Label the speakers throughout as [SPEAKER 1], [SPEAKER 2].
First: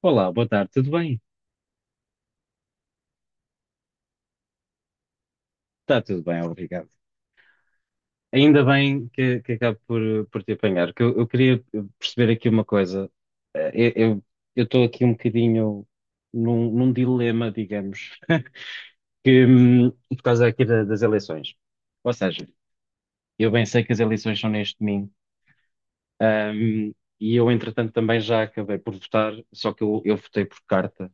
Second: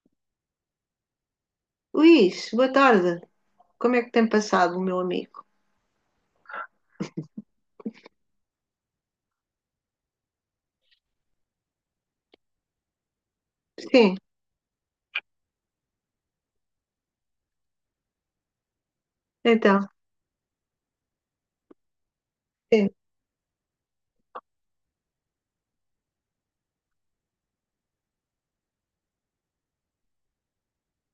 [SPEAKER 1] Olá, boa tarde, tudo bem?
[SPEAKER 2] Luís, boa tarde. Como é que tem passado, meu amigo?
[SPEAKER 1] Está tudo bem, obrigado. Ainda bem que acabo por te apanhar, que eu queria perceber aqui uma coisa. Eh,
[SPEAKER 2] Sim,
[SPEAKER 1] Eu eu estou aqui um bocadinho num dilema, digamos, que,
[SPEAKER 2] então,
[SPEAKER 1] por causa aqui das eleições. Ou seja,
[SPEAKER 2] sim,
[SPEAKER 1] eu bem sei que as eleições são neste domingo, hum, e eu, entretanto, também já acabei por votar, só que eu votei por carta,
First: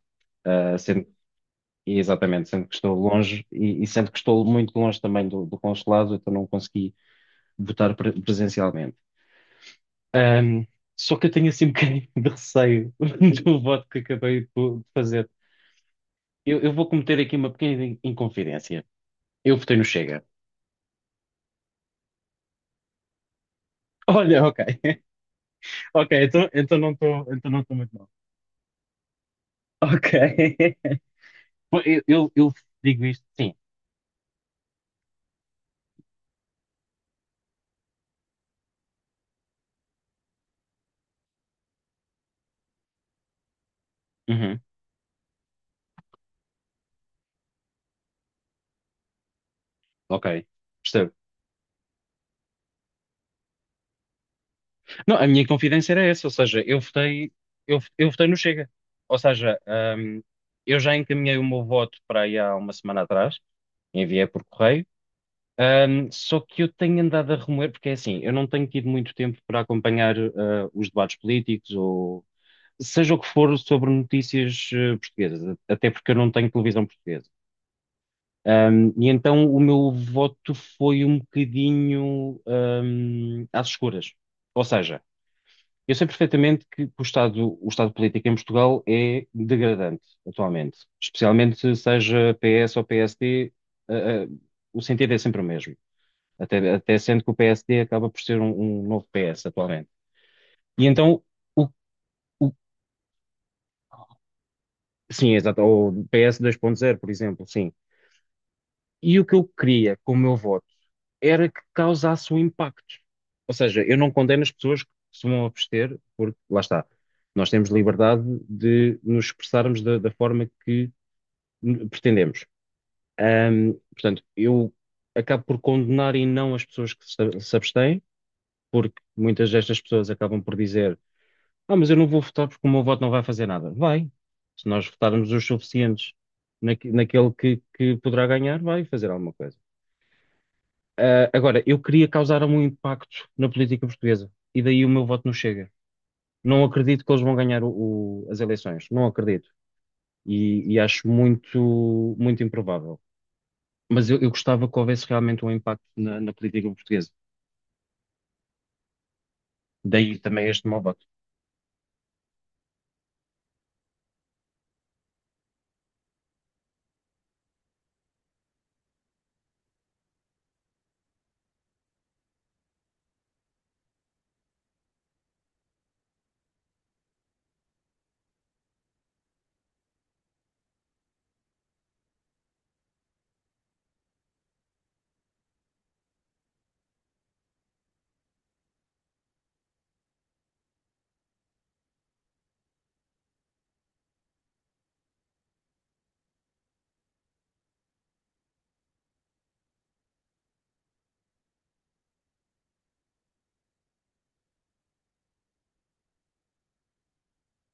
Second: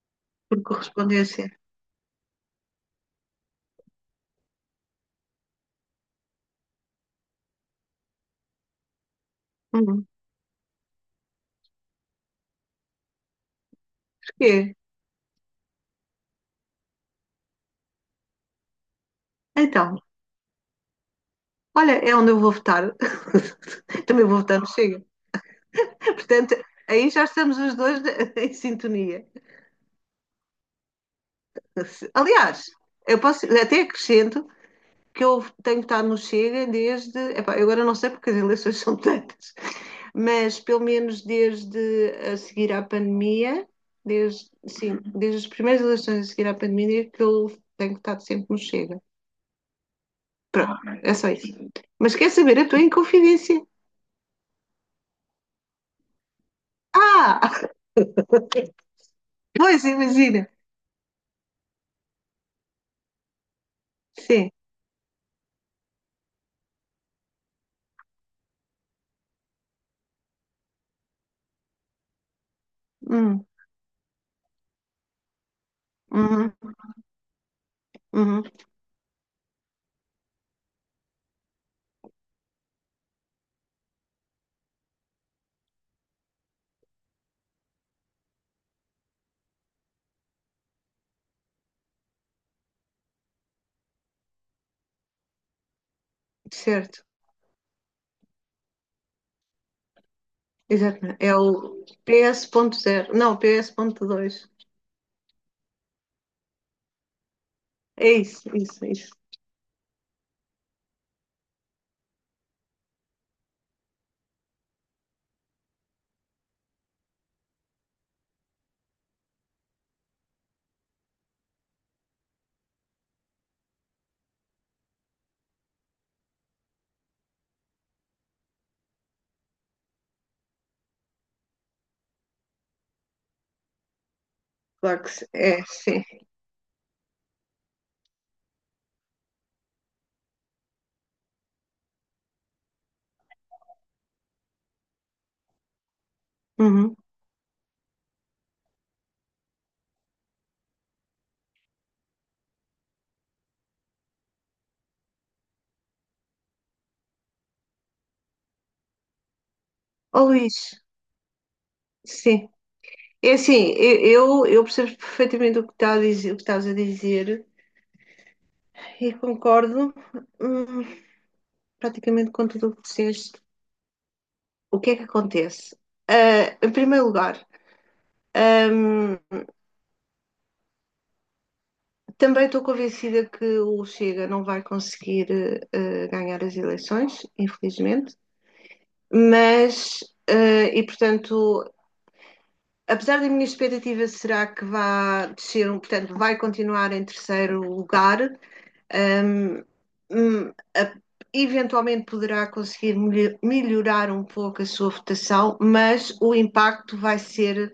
[SPEAKER 2] por
[SPEAKER 1] ah, sendo,
[SPEAKER 2] correspondência.
[SPEAKER 1] e exatamente, sendo que estou longe, e sendo que estou muito longe também do consulado, então não consegui votar presencialmente.
[SPEAKER 2] Hum,
[SPEAKER 1] Só que eu tenho assim um bocadinho de receio do voto que acabei
[SPEAKER 2] porquê?
[SPEAKER 1] de fazer. Eu vou cometer aqui uma pequena inconfidência. Eu votei no
[SPEAKER 2] Então,
[SPEAKER 1] Chega.
[SPEAKER 2] olha, é onde eu vou votar. Também vou
[SPEAKER 1] Olha, ok.
[SPEAKER 2] votar no Chega.
[SPEAKER 1] Ok, então,
[SPEAKER 2] Portanto,
[SPEAKER 1] então não
[SPEAKER 2] aí já
[SPEAKER 1] estou então
[SPEAKER 2] estamos
[SPEAKER 1] não
[SPEAKER 2] os
[SPEAKER 1] estou muito
[SPEAKER 2] dois
[SPEAKER 1] mal.
[SPEAKER 2] em sintonia.
[SPEAKER 1] Ok. Pô, eu
[SPEAKER 2] Aliás,
[SPEAKER 1] digo
[SPEAKER 2] eu
[SPEAKER 1] isto,
[SPEAKER 2] posso,
[SPEAKER 1] sim.
[SPEAKER 2] até acrescento que eu tenho votado no Chega desde. Epá, eu agora não sei porque as eleições são tantas, mas pelo menos desde a seguir à pandemia, desde,
[SPEAKER 1] Uhum,
[SPEAKER 2] sim, desde as primeiras eleições a seguir à pandemia, é que eu tenho estado sempre no Chega.
[SPEAKER 1] ok.
[SPEAKER 2] Pronto,
[SPEAKER 1] Percebo.
[SPEAKER 2] é só isso. Mas quer saber, eu estou em confidência.
[SPEAKER 1] Não, a minha confidência era essa, ou seja, eu votei,
[SPEAKER 2] Ah!
[SPEAKER 1] eu votei no Chega. Ou seja,
[SPEAKER 2] Pois,
[SPEAKER 1] hum,
[SPEAKER 2] imagina.
[SPEAKER 1] eu já encaminhei o meu voto para aí há uma semana atrás, enviei por
[SPEAKER 2] Sim.
[SPEAKER 1] correio. Só que eu tenho andado a remoer, porque é assim, eu não tenho tido muito tempo para acompanhar os debates políticos ou seja o que
[SPEAKER 2] Hum,
[SPEAKER 1] for sobre notícias portuguesas, até porque eu não tenho
[SPEAKER 2] uhum,
[SPEAKER 1] televisão portuguesa.
[SPEAKER 2] uhum.
[SPEAKER 1] E então o meu voto foi um bocadinho às escuras. Ou seja, eu sei perfeitamente que o estado político em Portugal é degradante atualmente, especialmente seja PS ou PSD, ah, ah, o sentido é sempre o mesmo. Até
[SPEAKER 2] Certo.
[SPEAKER 1] sendo que o PSD acaba por ser um, novo PS atualmente. E então,
[SPEAKER 2] Exatamente. É o
[SPEAKER 1] o, o-
[SPEAKER 2] PS.0. Não, PS.2.
[SPEAKER 1] sim, exato, o PS zero por exemplo, sim.
[SPEAKER 2] É isso, isso, isso.
[SPEAKER 1] E o que eu queria com o meu voto era que causasse um impacto. Ou seja, eu não condeno as pessoas que se vão abster, porque, lá está, nós temos liberdade de nos expressarmos da forma que pretendemos. Portanto, eu acabo por condenar e não as pessoas que se abstêm, porque muitas destas pessoas acabam por dizer Ah, mas eu não vou votar porque o meu voto não vai fazer nada. Vai. Se nós
[SPEAKER 2] Claro que
[SPEAKER 1] votarmos os
[SPEAKER 2] é, sim.
[SPEAKER 1] suficientes naquele que poderá ganhar, vai fazer alguma coisa. Agora, eu queria causar um impacto na política portuguesa e daí o meu voto não chega. Não
[SPEAKER 2] Uhum.
[SPEAKER 1] acredito que eles vão ganhar as eleições. Não acredito. E acho muito, muito improvável. Mas eu gostava que houvesse realmente um impacto na política portuguesa. Daí
[SPEAKER 2] Ó
[SPEAKER 1] também
[SPEAKER 2] Luís,
[SPEAKER 1] este meu voto.
[SPEAKER 2] sim. É assim, eu percebo perfeitamente o que está a dizer, o que estás a dizer e concordo, hum, praticamente com tudo o que disseste. O que é que acontece? Em primeiro lugar, hum, também estou convencida que o Chega não vai conseguir ganhar as eleições, infelizmente, mas, e portanto, apesar da minha expectativa será que vá descer, portanto, vai continuar em terceiro lugar. Ahm, hum, a- eventualmente poderá conseguir melhorar um pouco a sua votação, mas o impacto vai ser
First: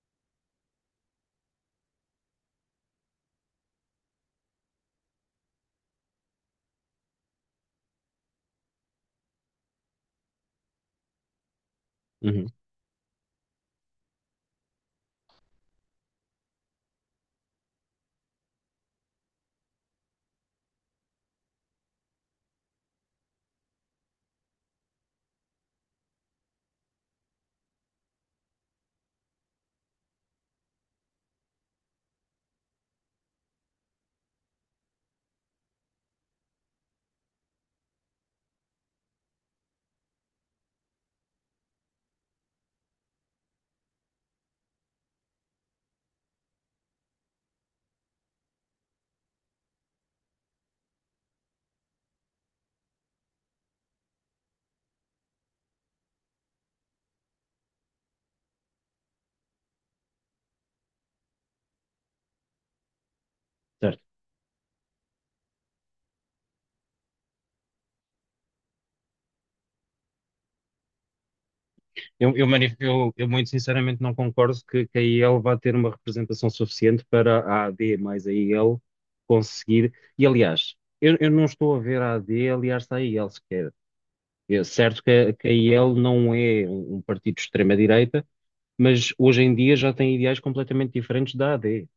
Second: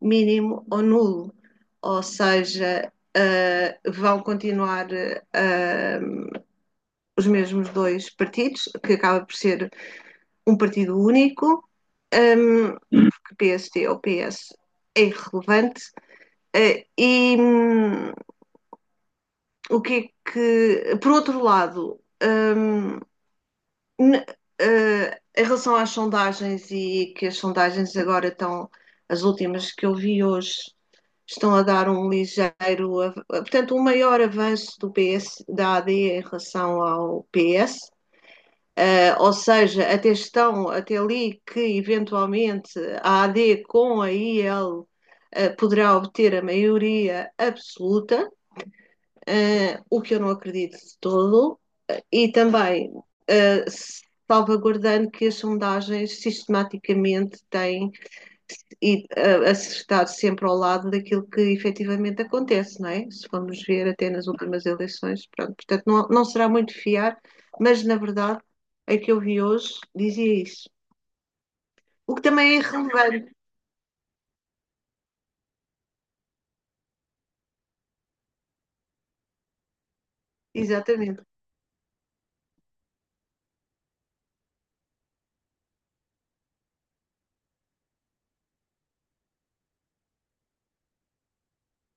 [SPEAKER 2] mínimo ou nulo. Ou seja, vão continuar ah, os mesmos dois partidos, que acaba por ser um partido único,
[SPEAKER 1] Uhum,
[SPEAKER 2] ahm, porque PST ou PS é irrelevante. E o que é que, por outro lado, N- em relação às sondagens e que as sondagens agora estão, as últimas que eu vi hoje, estão a dar um ligeiro, portanto, um maior avanço do PS, da AD em relação ao PS. Ou seja, até estão, até ali que eventualmente a AD com a IL poderá obter a maioria absoluta, o que eu não acredito de todo. E também eh, salvaguardando que as sondagens sistematicamente têm e a estar sempre ao lado daquilo que efetivamente acontece, não é? Se formos ver
[SPEAKER 1] certo.
[SPEAKER 2] até nas últimas eleições, pronto. Portanto, não, não será muito fiar, mas na verdade a que eu vi hoje dizia isso. O que
[SPEAKER 1] Eu, eu,
[SPEAKER 2] também é
[SPEAKER 1] manif- eu- eu
[SPEAKER 2] irrelevante,
[SPEAKER 1] muito sinceramente não concordo que a IEL vá ter uma representação suficiente para a AD mais a IEL conseguir. E aliás, eu,
[SPEAKER 2] exatamente.
[SPEAKER 1] eu não estou a ver a AD aliás à IEL sequer. É certo que a IEL não é um, partido de extrema-direita, mas hoje em dia já tem ideais completamente diferentes da AD.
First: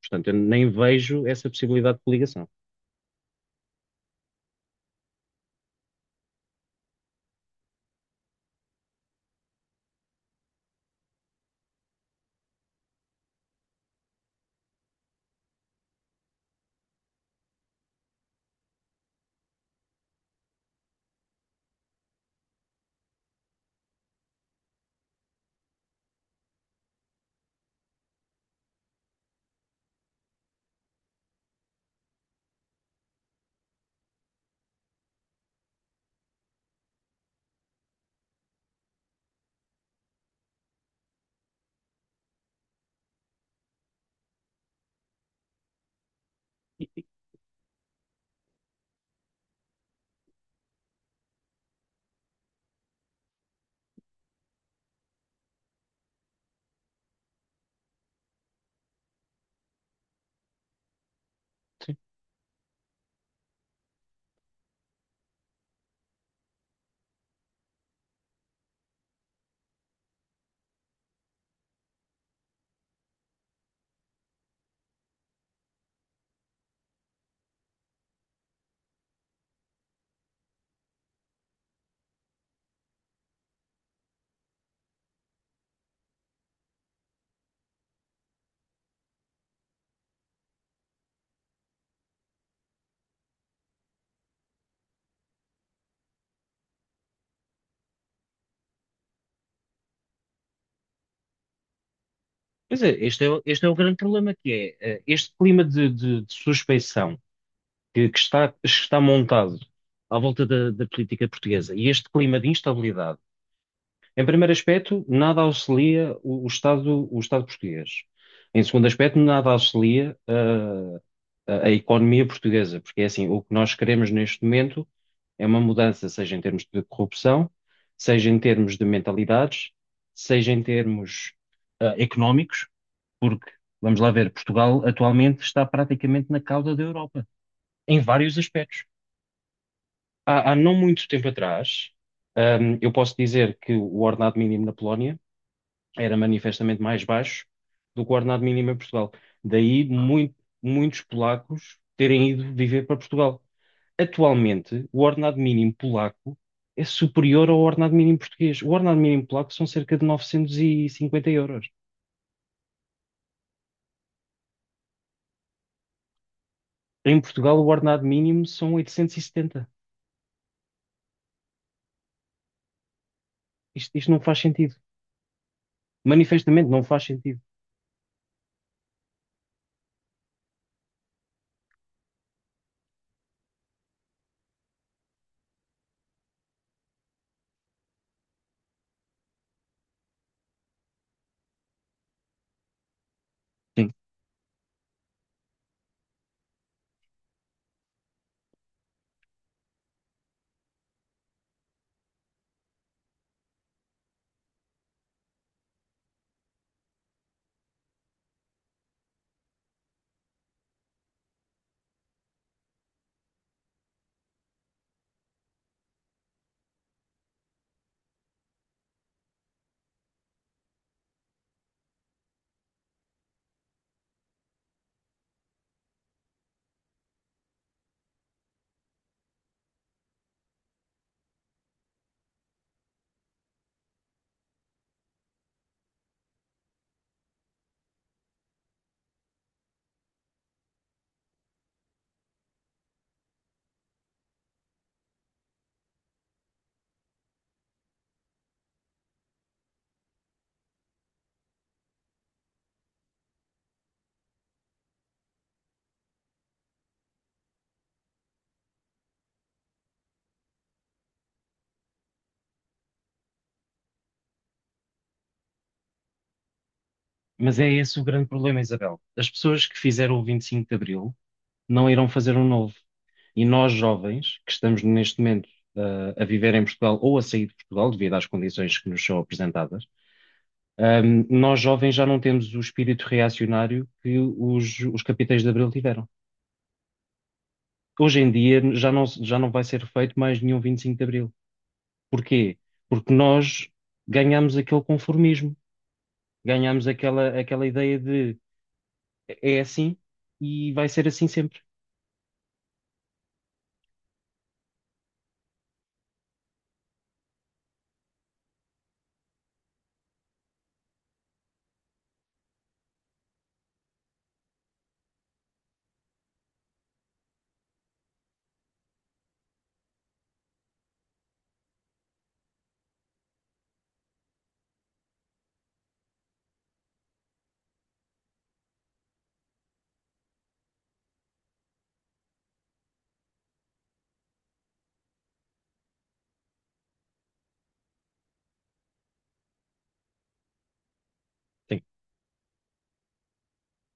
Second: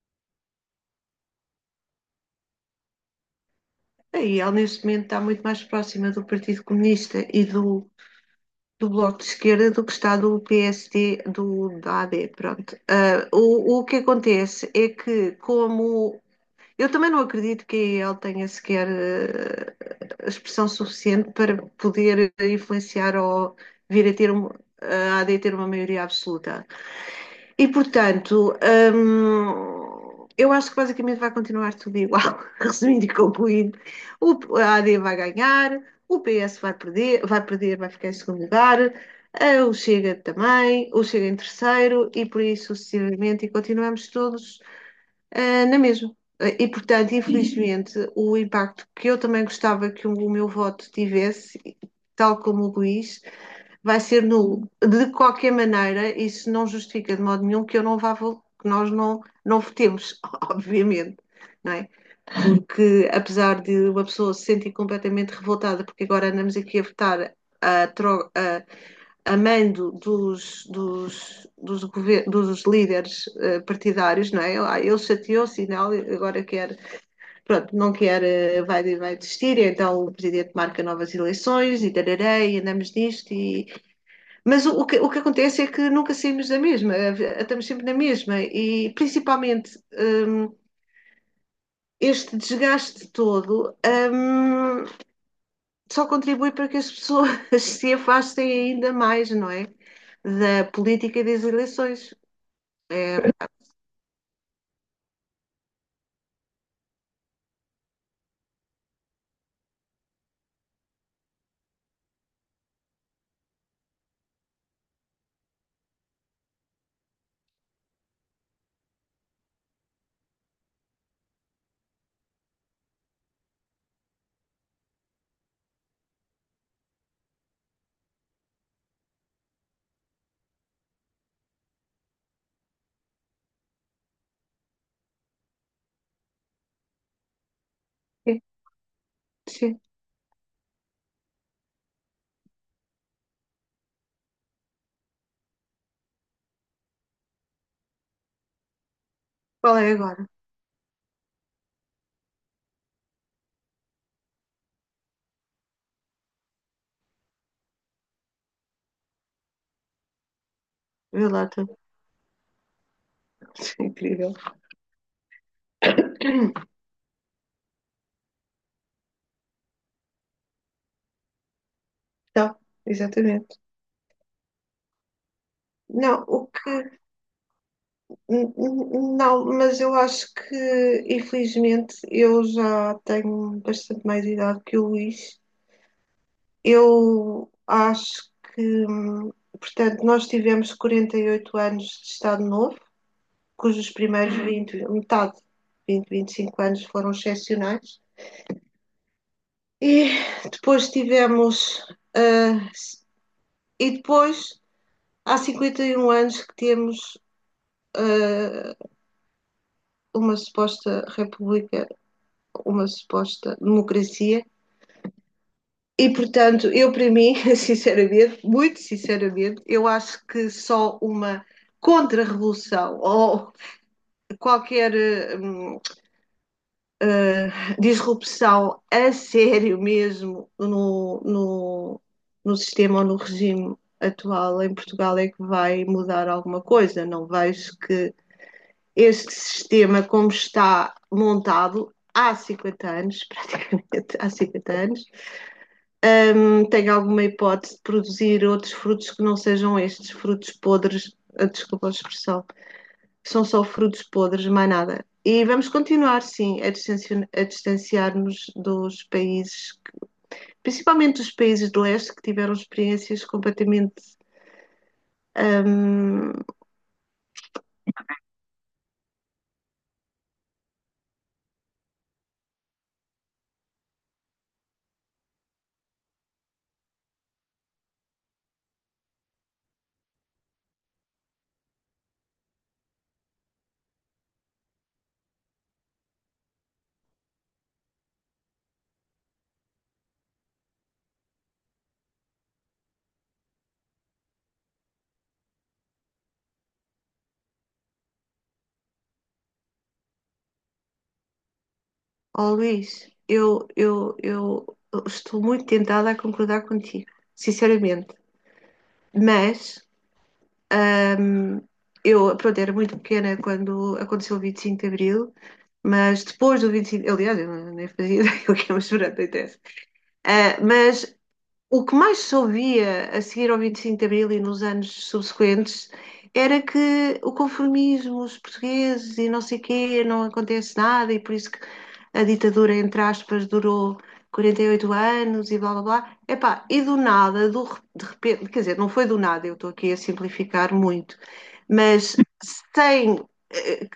[SPEAKER 1] Portanto, eu nem vejo essa possibilidade de coligação.
[SPEAKER 2] Aí ela neste momento está muito mais próxima do Partido Comunista e do Bloco de Esquerda do que está do PSD, do, da AD, pronto. O que acontece é que, como... Eu também não acredito que ele tenha sequer expressão suficiente para poder influenciar ou vir a ter um, a AD ter uma maioria absoluta. E portanto, eu acho que basicamente vai continuar tudo igual, resumindo e concluindo. A AD vai ganhar, o PS vai perder, vai ficar em segundo lugar, o Chega também, o Chega em terceiro e por aí sucessivamente, e continuamos todos na mesma. E portanto, infelizmente, o impacto que eu também gostava que o meu voto tivesse, tal como o Luís, vai ser nulo. De qualquer maneira, isso não justifica de modo nenhum que eu não que nós não, não votemos, obviamente. Não é? Porque apesar de uma pessoa se sentir completamente revoltada, porque agora andamos aqui a votar a, tro- a, a mando dos líderes partidários, não é? Ele chateou-se e não, agora quer, pronto, não quer, vai, vai desistir, então o presidente marca novas eleições e tarará, e andamos nisto e, mas o que acontece é que nunca saímos da mesma, estamos sempre na mesma, e principalmente este desgaste todo hum, só contribui para que as pessoas se afastem ainda mais, não é? Da política e das eleições.
[SPEAKER 1] Pois é,
[SPEAKER 2] É,
[SPEAKER 1] este é o grande problema que é este clima de suspeição que está montado à volta da política portuguesa e este clima de instabilidade, em primeiro aspecto, nada auxilia o Estado português. Em segundo aspecto, nada auxilia a economia portuguesa, porque é assim, o que nós queremos neste momento é uma mudança, seja em termos de corrupção, seja em termos de mentalidades, seja em termos económicos, porque, vamos lá ver, Portugal atualmente está praticamente na cauda da Europa, em vários
[SPEAKER 2] sim,
[SPEAKER 1] aspectos
[SPEAKER 2] sim.
[SPEAKER 1] há não muito tempo atrás, eu posso dizer que o ordenado mínimo na Polónia era manifestamente mais baixo do que o ordenado mínimo em Portugal.
[SPEAKER 2] Qual
[SPEAKER 1] Daí
[SPEAKER 2] é agora?
[SPEAKER 1] muitos polacos terem ido viver para Portugal. Atualmente, o ordenado mínimo polaco é superior ao ordenado mínimo português. O ordenado mínimo polaco são cerca de 950
[SPEAKER 2] Vê lá
[SPEAKER 1] euros.
[SPEAKER 2] tu. É incrível.
[SPEAKER 1] Em Portugal, o ordenado mínimo são 870.
[SPEAKER 2] Então, exatamente.
[SPEAKER 1] Isto não faz sentido.
[SPEAKER 2] Não, o
[SPEAKER 1] Manifestamente não
[SPEAKER 2] que
[SPEAKER 1] faz sentido.
[SPEAKER 2] N- n- Não, mas eu acho que, infelizmente, eu já tenho bastante mais idade que o Luís. Eu acho que, portanto, nós tivemos 48 anos de Estado Novo, cujos primeiros 20, metade, 20, 25 anos foram excepcionais. E depois tivemos, ah, s- e depois, há 51 anos que temos, ah, uma suposta república, uma suposta democracia. E, portanto, eu, para mim, sinceramente, muito sinceramente, eu acho que só uma contra-revolução ou qualquer hum, disrupção a sério mesmo no, no sistema ou no regime atual em Portugal é que vai mudar alguma coisa. Não vejo que este sistema, como está montado há 50 anos, praticamente há 50 anos, tem alguma hipótese de produzir outros frutos que não sejam estes frutos podres? Ah, desculpa a expressão. São só frutos podres, mais nada. E vamos continuar, sim, a distanciar-nos dos países, principalmente dos países do leste, que tiveram experiências completamente. hum,
[SPEAKER 1] Mas é esse o grande problema, Isabel. As pessoas que fizeram o 25 de Abril não irão fazer um novo. E nós, jovens, que estamos neste momento a viver em Portugal ou a sair de Portugal, devido às condições que nos são apresentadas, nós, jovens, já não temos o espírito reacionário que os capitães de Abril tiveram. Hoje em dia já não vai ser feito mais nenhum 25 de Abril. Porquê? Porque nós ganhamos aquele conformismo, ganhamos aquela ideia de é assim e vai ser assim sempre.
[SPEAKER 2] oh, Luís, eu estou muito tentada a concordar contigo, sinceramente. Mas Ahm, eu, pronto, era muito pequena quando aconteceu o 25 de Abril, mas depois do 25, aliás, eu nem fazia ideia o que é uma chorando acontece. Ah, mas o que mais se ouvia a seguir ao 25 de Abril e nos anos subsequentes era que o conformismo, os portugueses e não sei quê, não acontece nada e por isso que a ditadura, entre aspas, durou 48 anos e blá blá blá. Epá, e do nada, de repente, quer dizer, não foi do nada, eu estou aqui a simplificar muito,
[SPEAKER 1] Sim,
[SPEAKER 2] mas sem eh,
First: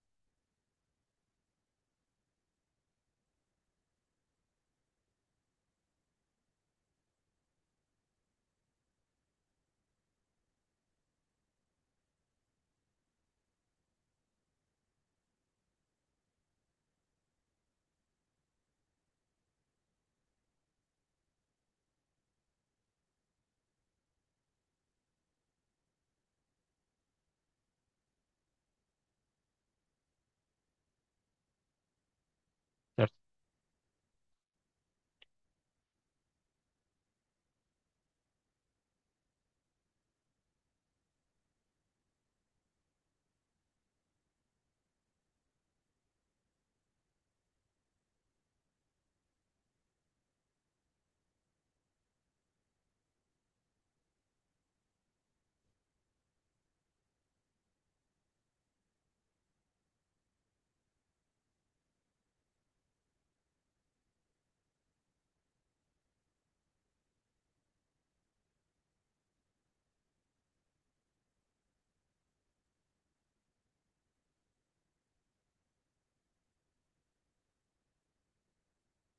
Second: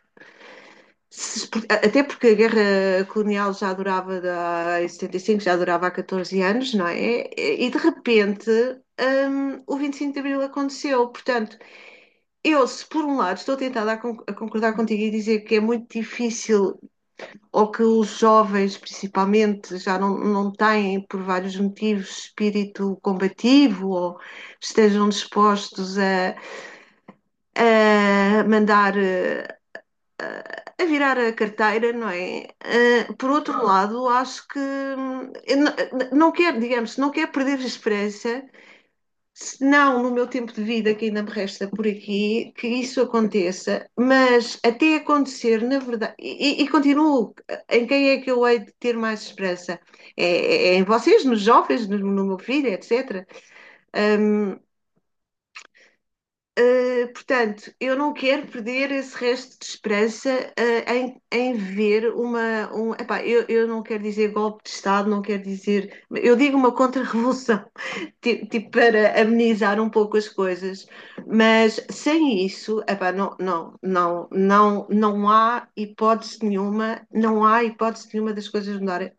[SPEAKER 2] até porque a guerra colonial já durava em 75, já durava há 14 anos, não é? E de repente, o 25 de Abril aconteceu. Portanto, eu, se por um lado estou tentada a concordar contigo e dizer que é muito difícil, ou que os jovens, principalmente, já não, não têm, por vários motivos, espírito combativo, ou estejam dispostos a mandar a virar a carteira, não é? Ah,
[SPEAKER 1] certo.
[SPEAKER 2] por outro lado, acho que eu não quero, digamos, não quero perder a esperança, se não no meu tempo de vida que ainda me resta por aqui, que isso aconteça, mas até acontecer, na verdade, e continuo, em quem é que eu hei de ter mais esperança? É, é em vocês, nos jovens, no meu filho, etc. Hum, portanto, eu não quero perder esse resto de esperança em, ver uma. Epá, eu não quero dizer golpe de Estado, não quero dizer. Eu digo uma contra-revolução, tipo, para amenizar um pouco as coisas, mas sem isso, epá, não, não, não, não, não há hipótese nenhuma, não há hipótese nenhuma das coisas mudarem.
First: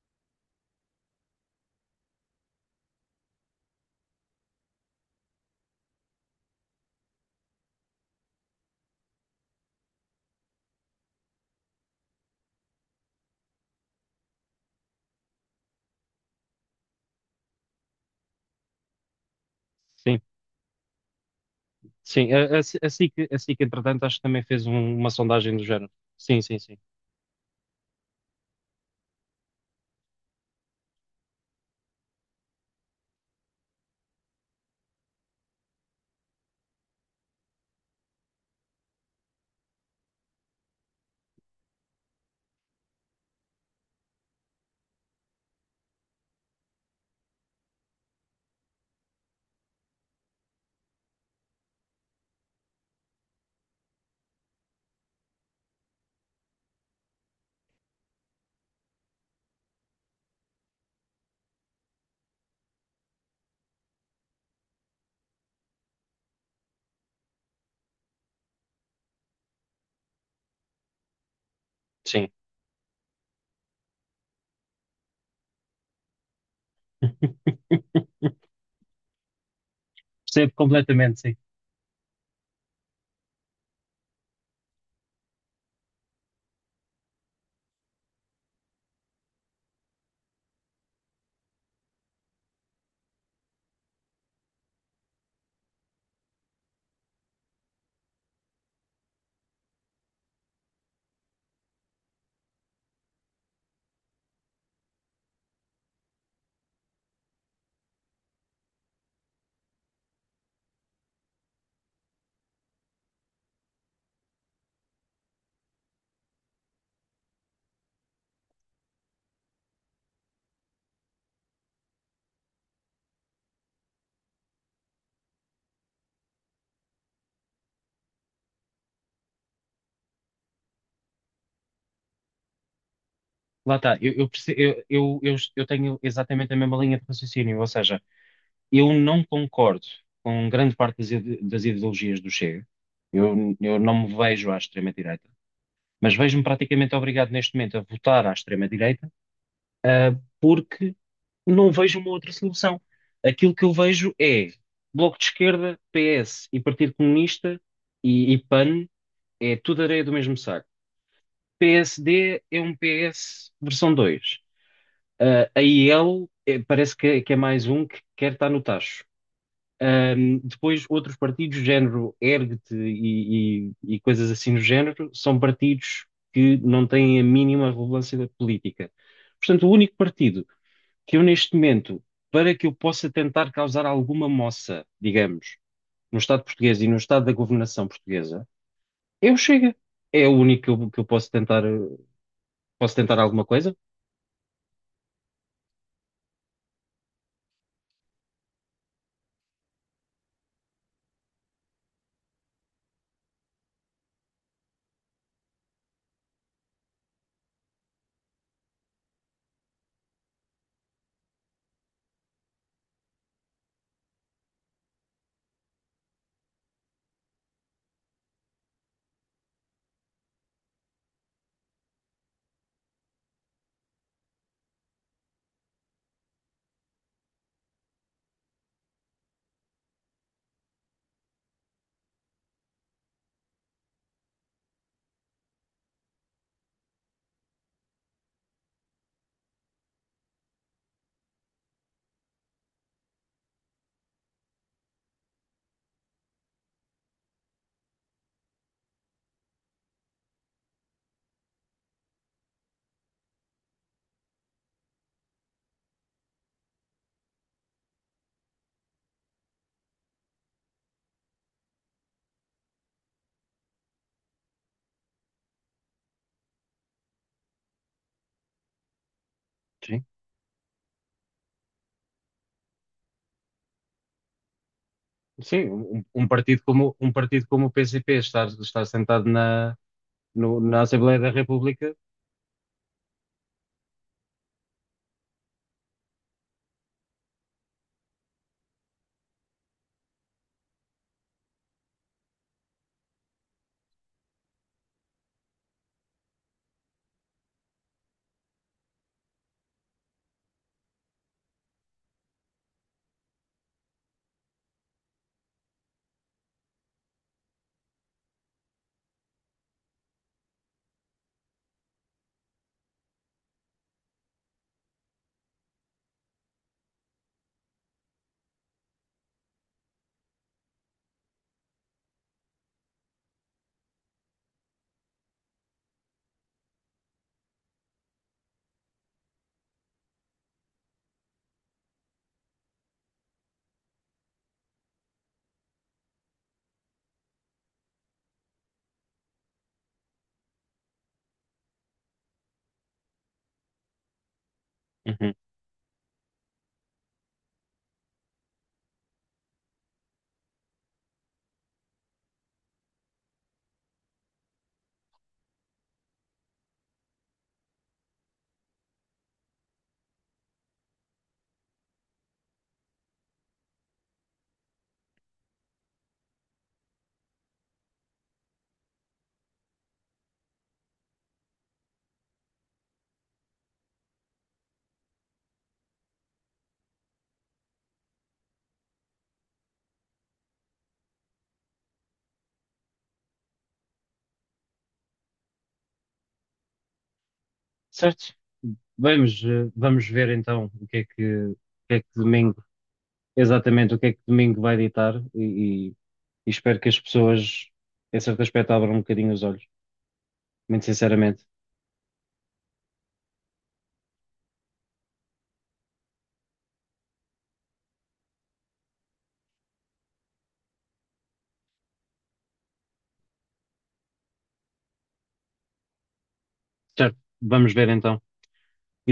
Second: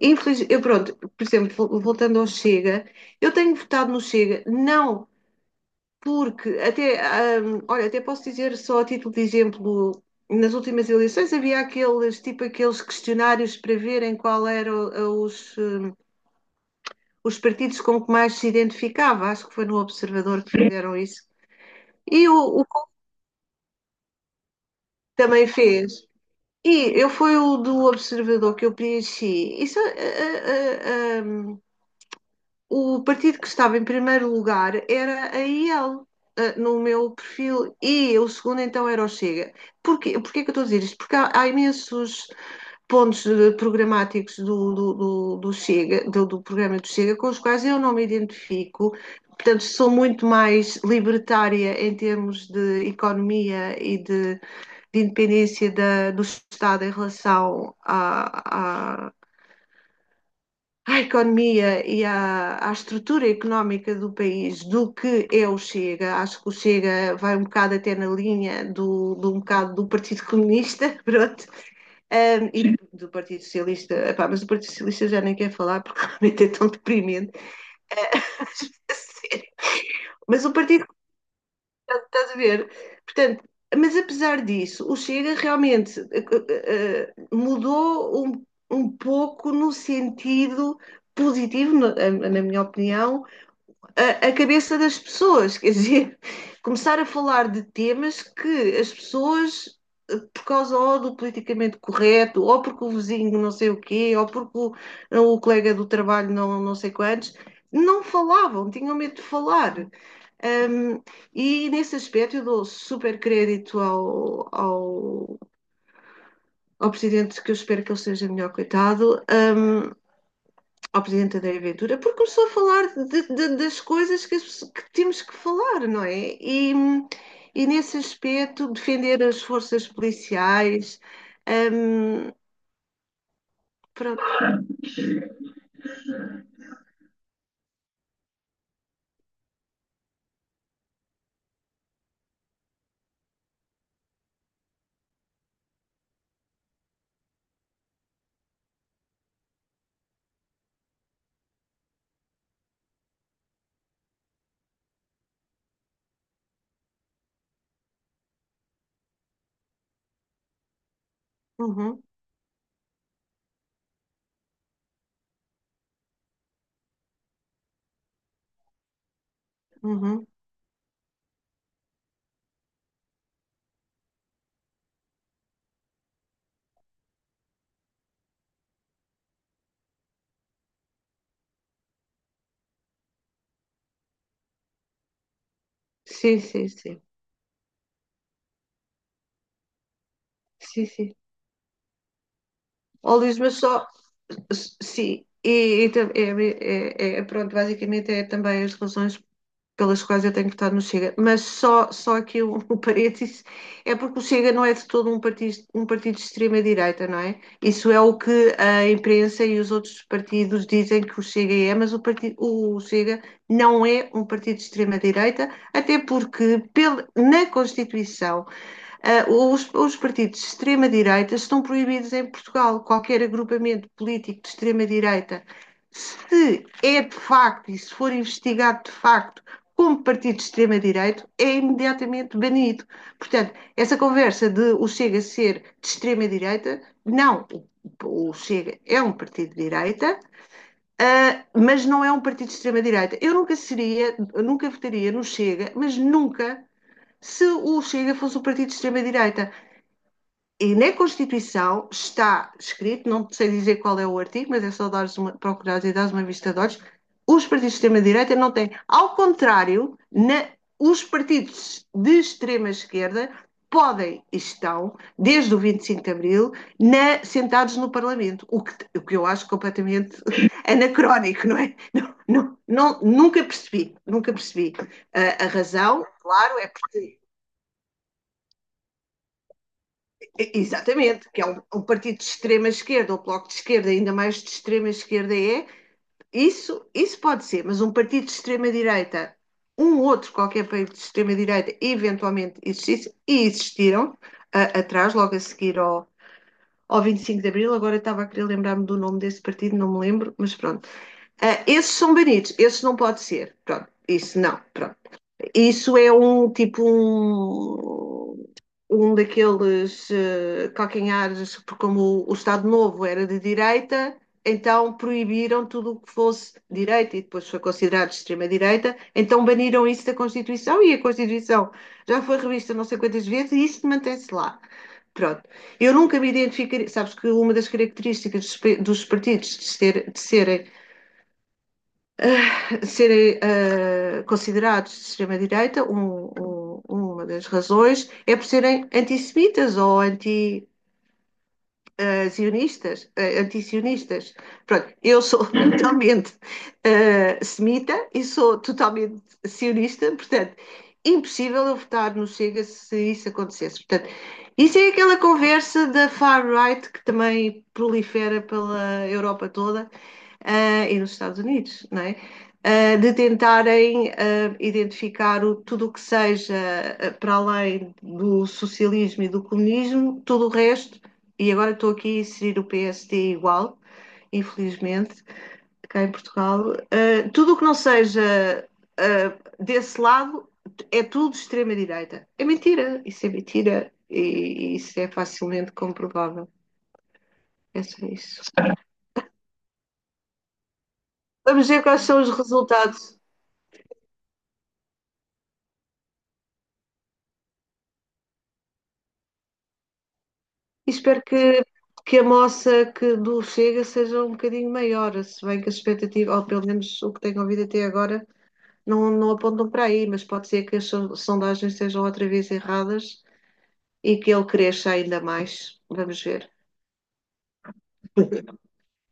[SPEAKER 2] Infeliz, eu pronto, por exemplo, voltando ao Chega, eu tenho votado no Chega, não porque até, olha, até posso dizer só a título de exemplo, nas últimas eleições havia aqueles, tipo aqueles questionários para verem qual eram os, hum, os partidos com que mais se identificava. Acho que foi no
[SPEAKER 1] Sim,
[SPEAKER 2] Observador que fizeram isso. E
[SPEAKER 1] sim.
[SPEAKER 2] o,
[SPEAKER 1] A, a,
[SPEAKER 2] o
[SPEAKER 1] a
[SPEAKER 2] Coop
[SPEAKER 1] SIC, a SIC, entretanto, acho que também fez uma
[SPEAKER 2] também
[SPEAKER 1] sondagem do género.
[SPEAKER 2] fez.
[SPEAKER 1] Sim, sim, sim.
[SPEAKER 2] E eu foi o do Observador que eu preenchi. Isso, ah, ah, hum, o partido que estava em primeiro lugar era a IEL, no meu perfil, e o segundo então era o Chega. Porquê, porquê que eu estou a dizer isto? Porque há imensos pontos programáticos do Chega, do programa do Chega, com os quais eu não me identifico. Portanto, sou muito mais libertária em termos de economia e de independência da, do Estado em relação à economia e à estrutura económica do país do que é o Chega. Acho que o Chega vai um bocado até na linha do um bocado do Partido Comunista, pronto.
[SPEAKER 1] Sim.
[SPEAKER 2] E do Partido Socialista, epá, mas o Partido Socialista já nem quer falar porque realmente é tão deprimente. É, mas, Mas
[SPEAKER 1] Percebo
[SPEAKER 2] o Partido,
[SPEAKER 1] completamente, sim.
[SPEAKER 2] estás a ver? Portanto, mas apesar disso, o Chega realmente mudou um pouco no sentido positivo, na minha opinião, a cabeça das pessoas, quer dizer, começar a falar de temas que as pessoas, por causa ou do politicamente correto, ou porque o vizinho não sei o quê, ou porque o colega do trabalho não, não sei quantos, não falavam, tinham medo de falar. Um, e nesse aspecto eu dou super crédito ao presidente, que eu espero que ele seja melhor coitado, ao Presidente André Ventura, porque começou a falar das coisas que temos que falar, não é? E nesse aspecto, defender as forças policiais, hum,
[SPEAKER 1] Lá está, eu,
[SPEAKER 2] pronto,
[SPEAKER 1] perce- eu tenho exatamente a mesma linha de raciocínio, ou seja, eu não concordo com grande parte das ideologias do Chega, eu não me vejo à extrema-direita, mas vejo-me praticamente obrigado neste momento a votar à extrema-direita porque não vejo uma outra solução. Aquilo que eu vejo é Bloco de Esquerda, PS e Partido Comunista e PAN é tudo areia do mesmo saco.
[SPEAKER 2] Uhum,
[SPEAKER 1] PSD é um PS versão 2. A IL parece é que é mais um que quer estar no tacho.
[SPEAKER 2] uhum.
[SPEAKER 1] Depois, outros partidos, género Ergt e coisas assim do género, são partidos que não têm a mínima relevância da política. Portanto, o único partido que eu, neste momento, para que eu possa tentar causar alguma moça, digamos, no
[SPEAKER 2] Sim,
[SPEAKER 1] Estado
[SPEAKER 2] sim,
[SPEAKER 1] português e no
[SPEAKER 2] sim,
[SPEAKER 1] Estado da governação portuguesa, é o Chega. É o único que
[SPEAKER 2] sim,
[SPEAKER 1] eu, que eu
[SPEAKER 2] sim.
[SPEAKER 1] posso
[SPEAKER 2] Ó,
[SPEAKER 1] tentar
[SPEAKER 2] Luís,
[SPEAKER 1] alguma
[SPEAKER 2] mas
[SPEAKER 1] coisa.
[SPEAKER 2] só, sim, pronto, basicamente é também as relações pelas quais eu tenho votado no Chega, mas só aqui o parênteses é porque o Chega não é de todo um partido de extrema-direita, não é? Isso é o que a imprensa e os outros partidos dizem que o Chega é, mas o, partido, o Chega não é um partido de extrema-direita, até porque pel, na Constituição. Os, partidos de extrema-direita estão proibidos em Portugal. Qualquer agrupamento político de extrema-direita, se é de facto e se for investigado de facto como partido de extrema-direita, é imediatamente banido. Portanto, essa conversa de o Chega ser de extrema-direita, não. O, Chega é um partido de direita, mas não é um partido de extrema-direita. Eu nunca seria, nunca votaria no Chega, mas nunca se o Chega fosse um partido de extrema-direita. E na Constituição está escrito, não sei dizer qual é o artigo, mas é só dares uma, procurares e dares uma vista de olhos, os partidos de extrema-direita não têm. Ao contrário, na, os partidos de extrema-esquerda podem e estão, desde o 25 de Abril, na, sentados no Parlamento, o que eu acho
[SPEAKER 1] Sim.
[SPEAKER 2] completamente anacrónico, não é? Não, não, não nunca percebi, nunca percebi. A
[SPEAKER 1] Sim, um,
[SPEAKER 2] razão,
[SPEAKER 1] um
[SPEAKER 2] claro,
[SPEAKER 1] partido
[SPEAKER 2] é
[SPEAKER 1] como, um
[SPEAKER 2] porque...
[SPEAKER 1] partido como o PCP estar sentado na, no- na Assembleia
[SPEAKER 2] Exatamente,
[SPEAKER 1] da
[SPEAKER 2] que é um, um
[SPEAKER 1] República.
[SPEAKER 2] partido de extrema esquerda, ou bloco de esquerda, ainda mais de extrema esquerda é, isso pode ser, mas um partido de extrema direita, um outro qualquer partido de extrema direita, eventualmente existisse, e existiram atrás, logo a seguir ao, ao 25 de Abril, agora eu estava a querer lembrar-me do nome desse partido, não me lembro, mas pronto. Ah, esses são banidos, esses não pode ser, pronto, isso não, pronto. Isso é um tipo, um um daqueles calcanhares, porque como o Estado Novo era de direita, então proibiram tudo o que fosse direita e depois foi considerado de extrema-direita, então baniram isso da Constituição e a Constituição já foi revista não sei quantas vezes e isso mantém-se lá. Pronto. Eu nunca me identificaria. Sabes que uma das características dos partidos de, de serem considerados de extrema-direita, uma das razões, é por serem antissemitas ou anti, zionistas, antisionistas. Pronto, eu
[SPEAKER 1] Uhum.
[SPEAKER 2] sou totalmente semita e sou totalmente sionista, portanto, impossível eu votar no Chega se isso acontecesse. Portanto, isso é aquela conversa da far-right que também prolifera pela Europa toda e nos Estados Unidos, não é? De tentarem identificar tudo o que seja para além do socialismo e do comunismo, tudo o resto, e agora estou aqui a inserir o PSD igual, infelizmente, cá em Portugal, tudo o que não seja desse lado é tudo extrema-direita. É mentira, isso é mentira e isso é facilmente comprovável. É só
[SPEAKER 1] Certo.
[SPEAKER 2] isso.
[SPEAKER 1] Vamos ver então o
[SPEAKER 2] Vamos ver
[SPEAKER 1] que é
[SPEAKER 2] quais
[SPEAKER 1] que
[SPEAKER 2] são os
[SPEAKER 1] domingo,
[SPEAKER 2] resultados.
[SPEAKER 1] exatamente o que é que domingo vai ditar e espero que as pessoas, em certo aspecto, abram um bocadinho os olhos, muito
[SPEAKER 2] E espero
[SPEAKER 1] sinceramente.
[SPEAKER 2] que a moça que do Chega seja um bocadinho maior, se bem que as expectativas, ou pelo menos o que tenho ouvido até agora, não, não apontam para aí, mas pode ser que as sondagens estejam outra vez erradas e que ele cresça ainda mais. Vamos ver.
[SPEAKER 1] Certo, vamos ver então.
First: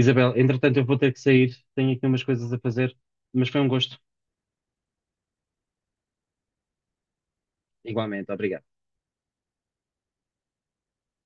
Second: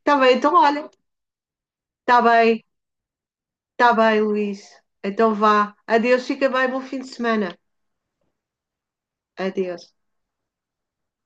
[SPEAKER 2] Está bem, então
[SPEAKER 1] entretanto, eu
[SPEAKER 2] olha.
[SPEAKER 1] vou ter que sair, tenho aqui umas
[SPEAKER 2] Está
[SPEAKER 1] coisas a
[SPEAKER 2] bem,
[SPEAKER 1] fazer, mas foi um
[SPEAKER 2] está
[SPEAKER 1] gosto.
[SPEAKER 2] bem, Luís. Então vá. Adeus, fica bem, bom fim de semana.
[SPEAKER 1] Igualmente, obrigado.
[SPEAKER 2] Adeus.